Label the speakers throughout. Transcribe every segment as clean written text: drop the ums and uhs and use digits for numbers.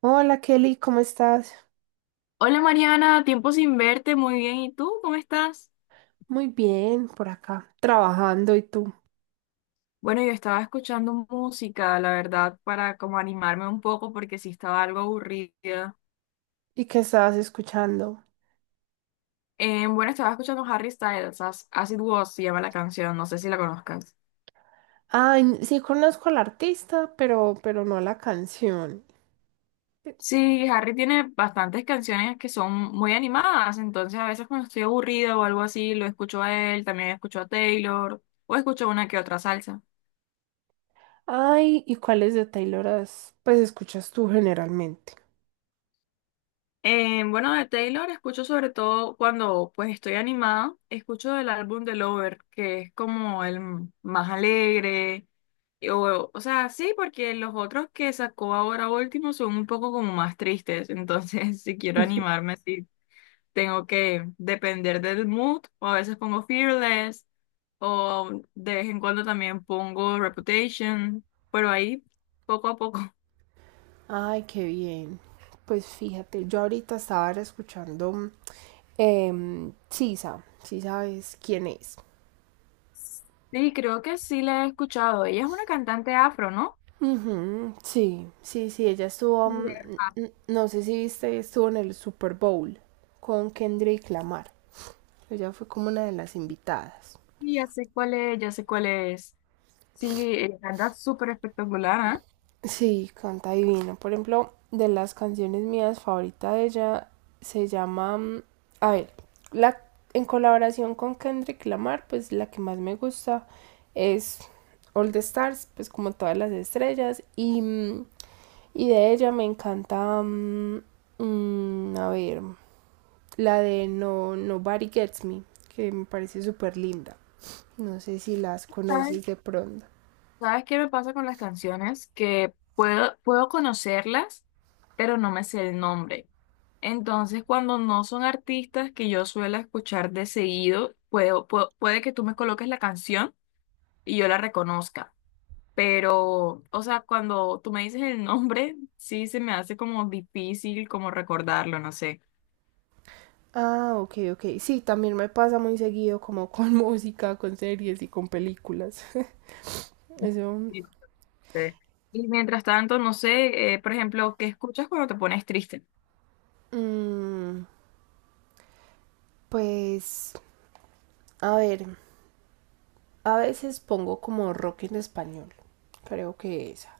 Speaker 1: Hola Kelly, ¿cómo estás?
Speaker 2: Hola Mariana, tiempo sin verte, muy bien. ¿Y tú cómo estás?
Speaker 1: Muy bien, por acá, trabajando y tú.
Speaker 2: Bueno, yo estaba escuchando música, la verdad, para como animarme un poco porque sí estaba algo aburrida.
Speaker 1: ¿Y qué estabas escuchando?
Speaker 2: Bueno, estaba escuchando Harry Styles, As It Was se llama la canción, no sé si la conozcas.
Speaker 1: Ay, sí conozco al artista, pero no la canción.
Speaker 2: Sí, Harry tiene bastantes canciones que son muy animadas, entonces a veces cuando estoy aburrida o algo así, lo escucho a él, también escucho a Taylor o escucho una que otra salsa.
Speaker 1: Ay, ¿y cuáles de Taylor pues escuchas tú generalmente?
Speaker 2: Bueno, de Taylor escucho sobre todo cuando pues estoy animada, escucho del álbum de Lover, que es como más alegre, o sea, sí, porque los otros que sacó ahora último son un poco como más tristes, entonces si quiero animarme, sí, tengo que depender del mood, o a veces pongo Fearless, o de vez en cuando también pongo Reputation, pero ahí poco a poco.
Speaker 1: Ay, qué bien. Pues fíjate, yo ahorita estaba escuchando Sisa, si sabes quién es.
Speaker 2: Sí, creo que sí la he escuchado. Ella es una cantante afro, ¿no?
Speaker 1: Ujú, sí, sí, sí, ella estuvo,
Speaker 2: Mira,
Speaker 1: no sé si viste, estuvo en el Super Bowl con Kendrick Lamar. Ella fue como una de las invitadas.
Speaker 2: sí, ya sé cuál es, ya sé cuál es. Sí, la verdad, súper espectacular, ¿eh?
Speaker 1: Sí, canta divino. Por ejemplo, de las canciones mías favorita de ella se llama, a ver, la en colaboración con Kendrick Lamar, pues la que más me gusta es All the Stars, pues como todas las estrellas. Y y de ella me encanta a ver, la de No Nobody Gets Me, que me parece súper linda. No sé si las
Speaker 2: ¿Sabes?
Speaker 1: conoces de pronto.
Speaker 2: ¿Sabes qué me pasa con las canciones? Que puedo conocerlas, pero no me sé el nombre. Entonces, cuando no son artistas que yo suelo escuchar de seguido, puede que tú me coloques la canción y yo la reconozca. Pero, o sea, cuando tú me dices el nombre, sí se me hace como difícil como recordarlo, no sé.
Speaker 1: Ah, ok, ok. Sí, también me pasa muy seguido como con música, con series y con películas. Eso.
Speaker 2: Sí. Y mientras tanto, no sé, por ejemplo, ¿qué escuchas cuando te pones triste?
Speaker 1: mm, pues, a ver, a veces pongo como rock en español. Creo que esa.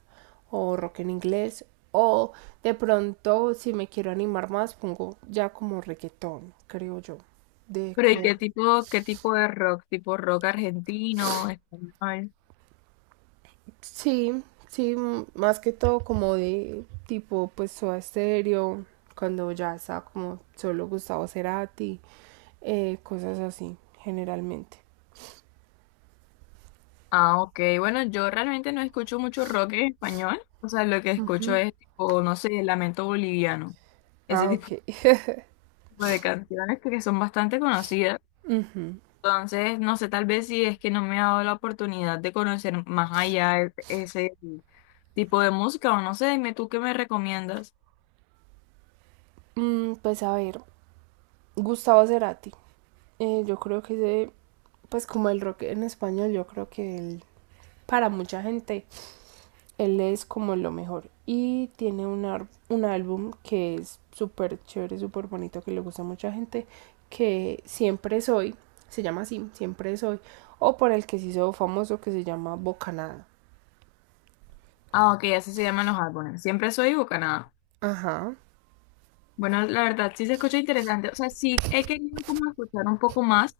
Speaker 1: O rock en inglés. O de pronto, si me quiero animar más, pongo ya como reggaetón, creo yo. De
Speaker 2: Pero ¿y
Speaker 1: como
Speaker 2: qué tipo de rock? ¿Tipo rock argentino, español?
Speaker 1: sí, sí, más que todo como de tipo pues Soda Stereo, cuando ya estaba como solo Gustavo Cerati, cosas así, generalmente.
Speaker 2: Ah, ok. Bueno, yo realmente no escucho mucho rock en español. O sea, lo que escucho
Speaker 1: Ujú.
Speaker 2: es tipo, no sé, Lamento Boliviano. Ese
Speaker 1: Ah,
Speaker 2: tipo
Speaker 1: ok.
Speaker 2: de canciones que son bastante conocidas.
Speaker 1: Ujú.
Speaker 2: Entonces, no sé, tal vez si es que no me ha dado la oportunidad de conocer más allá ese tipo de música o no sé, dime tú qué me recomiendas.
Speaker 1: Mm, pues a ver, Gustavo Cerati. Yo creo que ese, pues como el rock en español, yo creo que él, para mucha gente él es como lo mejor. Y tiene un, un álbum que es súper chévere, súper bonito, que le gusta a mucha gente, que Siempre Soy, se llama así, Siempre Soy, o por el que se hizo famoso que se llama Bocanada.
Speaker 2: Ah, ok, así se llaman los álbumes. Siempre soy Bucanada.
Speaker 1: Ajá,
Speaker 2: Bueno, la verdad sí se escucha interesante. O sea, sí he querido como escuchar un poco más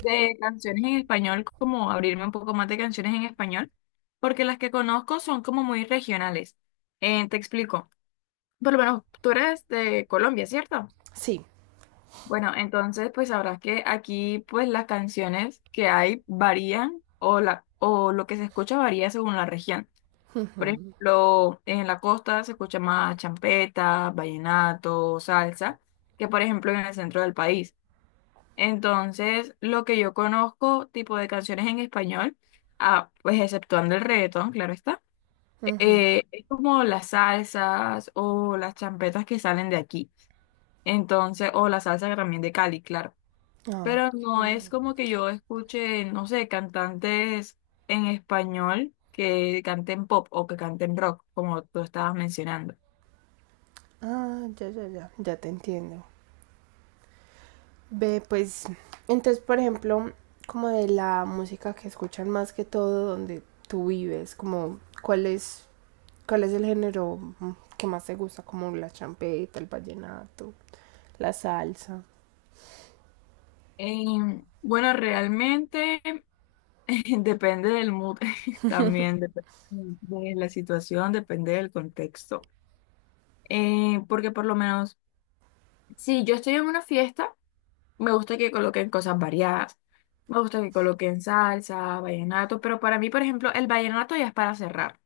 Speaker 2: de canciones en español, como abrirme un poco más de canciones en español, porque las que conozco son como muy regionales. Te explico. Por lo menos tú eres de Colombia, ¿cierto?
Speaker 1: sí.
Speaker 2: Bueno, entonces pues sabrás que aquí pues las canciones que hay varían o lo que se escucha varía según la región. Por ejemplo, en la costa se escucha más champeta, vallenato, salsa, que por ejemplo en el centro del país. Entonces, lo que yo conozco, tipo de canciones en español, ah, pues exceptuando el reggaetón, claro está,
Speaker 1: Ujú.
Speaker 2: es como las salsas o las champetas que salen de aquí. Entonces, o la salsa también de Cali, claro.
Speaker 1: Ay,
Speaker 2: Pero
Speaker 1: qué
Speaker 2: no es
Speaker 1: bien.
Speaker 2: como que yo escuche, no sé, cantantes en español que canten pop o que canten rock, como tú estabas mencionando.
Speaker 1: Ah, ya, ya, ya, ya te entiendo. Ve, pues, entonces, por ejemplo, como de la música que escuchan más que todo donde tú vives, como cuál es. ¿Cuál es el género que más te gusta? Como la champeta, el vallenato, la salsa.
Speaker 2: Bueno, realmente depende del mood, también depende de la situación, depende del contexto. Porque por lo menos, si yo estoy en una fiesta, me gusta que coloquen cosas variadas. Me gusta que coloquen salsa, vallenato, pero para mí, por ejemplo, el vallenato ya es para cerrar.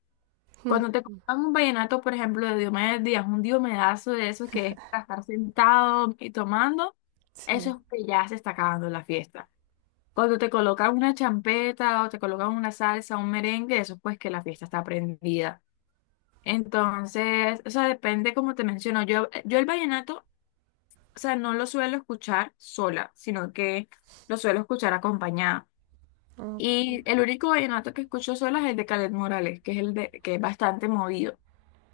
Speaker 2: Cuando te compras un vallenato, por ejemplo, de Diomedes Díaz, un diomedazo de esos que es para estar sentado y tomando, eso
Speaker 1: Sí.
Speaker 2: es que ya se está acabando la fiesta. Cuando te colocan una champeta o te colocan una salsa, un merengue, eso pues que la fiesta está prendida. Entonces, o sea, depende como te menciono. Yo el vallenato, o sea, no lo suelo escuchar sola, sino que lo suelo escuchar acompañada.
Speaker 1: Ok.
Speaker 2: Y el único vallenato que escucho sola es el de Calet Morales, que es que es bastante movido.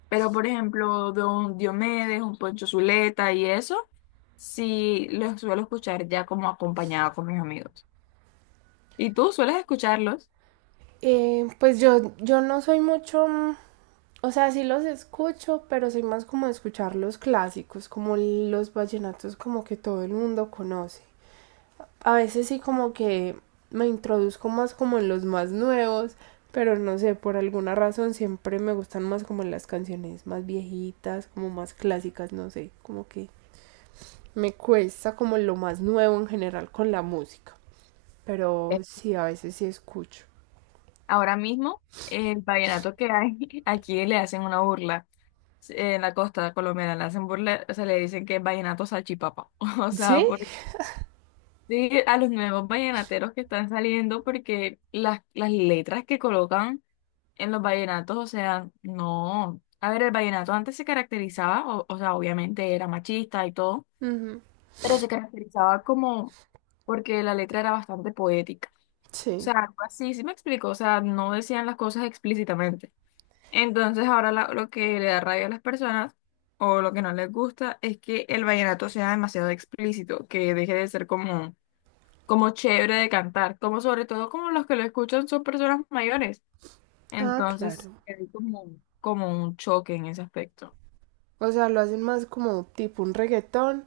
Speaker 2: Pero, por ejemplo, de un Diomedes, un Poncho Zuleta y eso, sí los suelo escuchar ya como acompañado con mis amigos. ¿Y tú sueles escucharlos?
Speaker 1: Pues yo, yo no soy mucho, o sea, sí los escucho, pero soy más como de escuchar los clásicos, como los vallenatos como que todo el mundo conoce. A veces sí como que me introduzco más como en los más nuevos, pero no sé, por alguna razón siempre me gustan más como las canciones más viejitas, como más clásicas, no sé, como que me cuesta como lo más nuevo en general con la música, pero
Speaker 2: Eh,
Speaker 1: sí, a veces sí escucho.
Speaker 2: Ahora mismo, el vallenato que hay, aquí le hacen una burla. Sí, en la costa colombiana le hacen burla, o sea, le dicen que es vallenato salchipapa. O
Speaker 1: ¿Sí?
Speaker 2: sea, por, sí, a los nuevos vallenateros que están saliendo, porque las letras que colocan en los vallenatos, o sea, no. A ver, el vallenato antes se caracterizaba, o sea, obviamente era machista y todo,
Speaker 1: Ujú,
Speaker 2: pero se caracterizaba como porque la letra era bastante poética. O
Speaker 1: sí,
Speaker 2: sea, algo así, sí me explico, o sea, no decían las cosas explícitamente. Entonces ahora lo que le da rabia a las personas, o lo que no les gusta, es que el vallenato sea demasiado explícito, que deje de ser como, como chévere de cantar, como sobre todo como los que lo escuchan son personas mayores.
Speaker 1: ah,
Speaker 2: Entonces,
Speaker 1: claro.
Speaker 2: hay como, como un choque en ese aspecto.
Speaker 1: O sea, lo hacen más como tipo un reggaetón,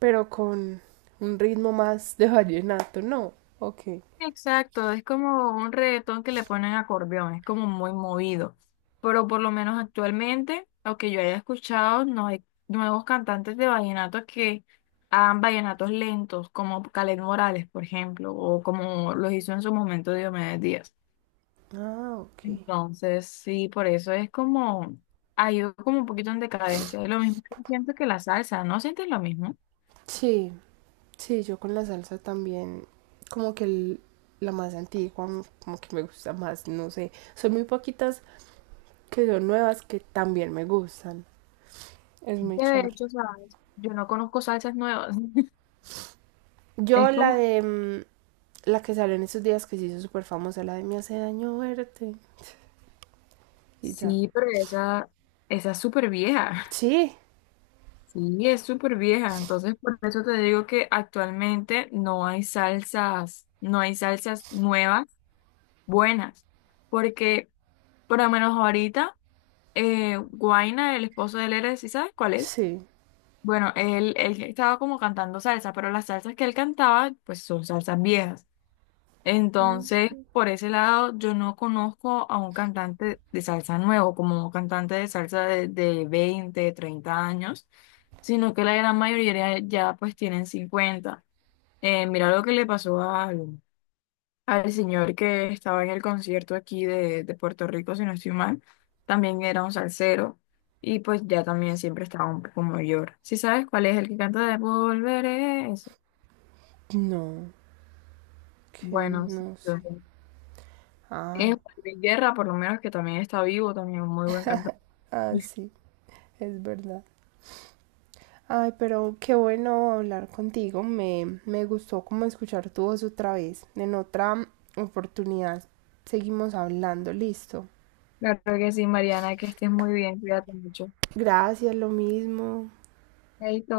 Speaker 1: pero con un ritmo más de vallenato, ¿no? Ok.
Speaker 2: Exacto, es como un reggaetón que le ponen acordeón, es como muy movido. Pero por lo menos actualmente, aunque yo haya escuchado, no hay nuevos cantantes de vallenatos que hagan vallenatos lentos, como Caled Morales, por ejemplo, o como los hizo en su momento Diomedes Díaz.
Speaker 1: Ah, ok.
Speaker 2: Entonces, sí, por eso es como, ha ido como un poquito en decadencia. Es lo mismo que siento que la salsa, ¿no sientes lo mismo?
Speaker 1: Sí, sí, yo con la salsa también, como que la más antigua, como que me gusta más, no sé. Son muy poquitas que son nuevas que también me gustan. Es muy
Speaker 2: De
Speaker 1: chévere.
Speaker 2: hecho, ¿sabes? Yo no conozco salsas nuevas.
Speaker 1: Yo
Speaker 2: Es
Speaker 1: la
Speaker 2: como,
Speaker 1: de la que salió en estos días que se hizo súper famosa, la de me hace daño verte. Y ya.
Speaker 2: sí, pero esa es súper vieja.
Speaker 1: Sí,
Speaker 2: Sí, es súper vieja. Entonces, por eso te digo que actualmente no hay salsas, no hay salsas nuevas buenas. Porque, por lo menos ahorita, Guaina, el esposo de Lere, ¿sí sabes cuál es?
Speaker 1: sí.
Speaker 2: Bueno, él estaba como cantando salsa, pero las salsas que él cantaba, pues son salsas viejas. Entonces,
Speaker 1: Mm.
Speaker 2: por ese lado, yo no conozco a un cantante de salsa nuevo, como un cantante de salsa de 20, 30 años, sino que la gran mayoría ya pues tienen 50. Mira lo que le pasó al, al señor que estaba en el concierto aquí de Puerto Rico, si no estoy mal, también era un salsero y pues ya también siempre estaba un poco mayor. ¿Si sabes cuál es el que canta de Volveré? Ese.
Speaker 1: No, que
Speaker 2: Bueno, sí,
Speaker 1: no sé.
Speaker 2: es
Speaker 1: Ay,
Speaker 2: Juan Luis Guerra, por lo menos que también está vivo, también un muy buen cantante.
Speaker 1: ah, sí, es verdad. Ay, pero qué bueno hablar contigo. Me gustó como escuchar tu voz otra vez. En otra oportunidad seguimos hablando, listo.
Speaker 2: Claro que sí, Mariana, que estés muy bien, cuídate mucho.
Speaker 1: Gracias, lo mismo.
Speaker 2: Chaito.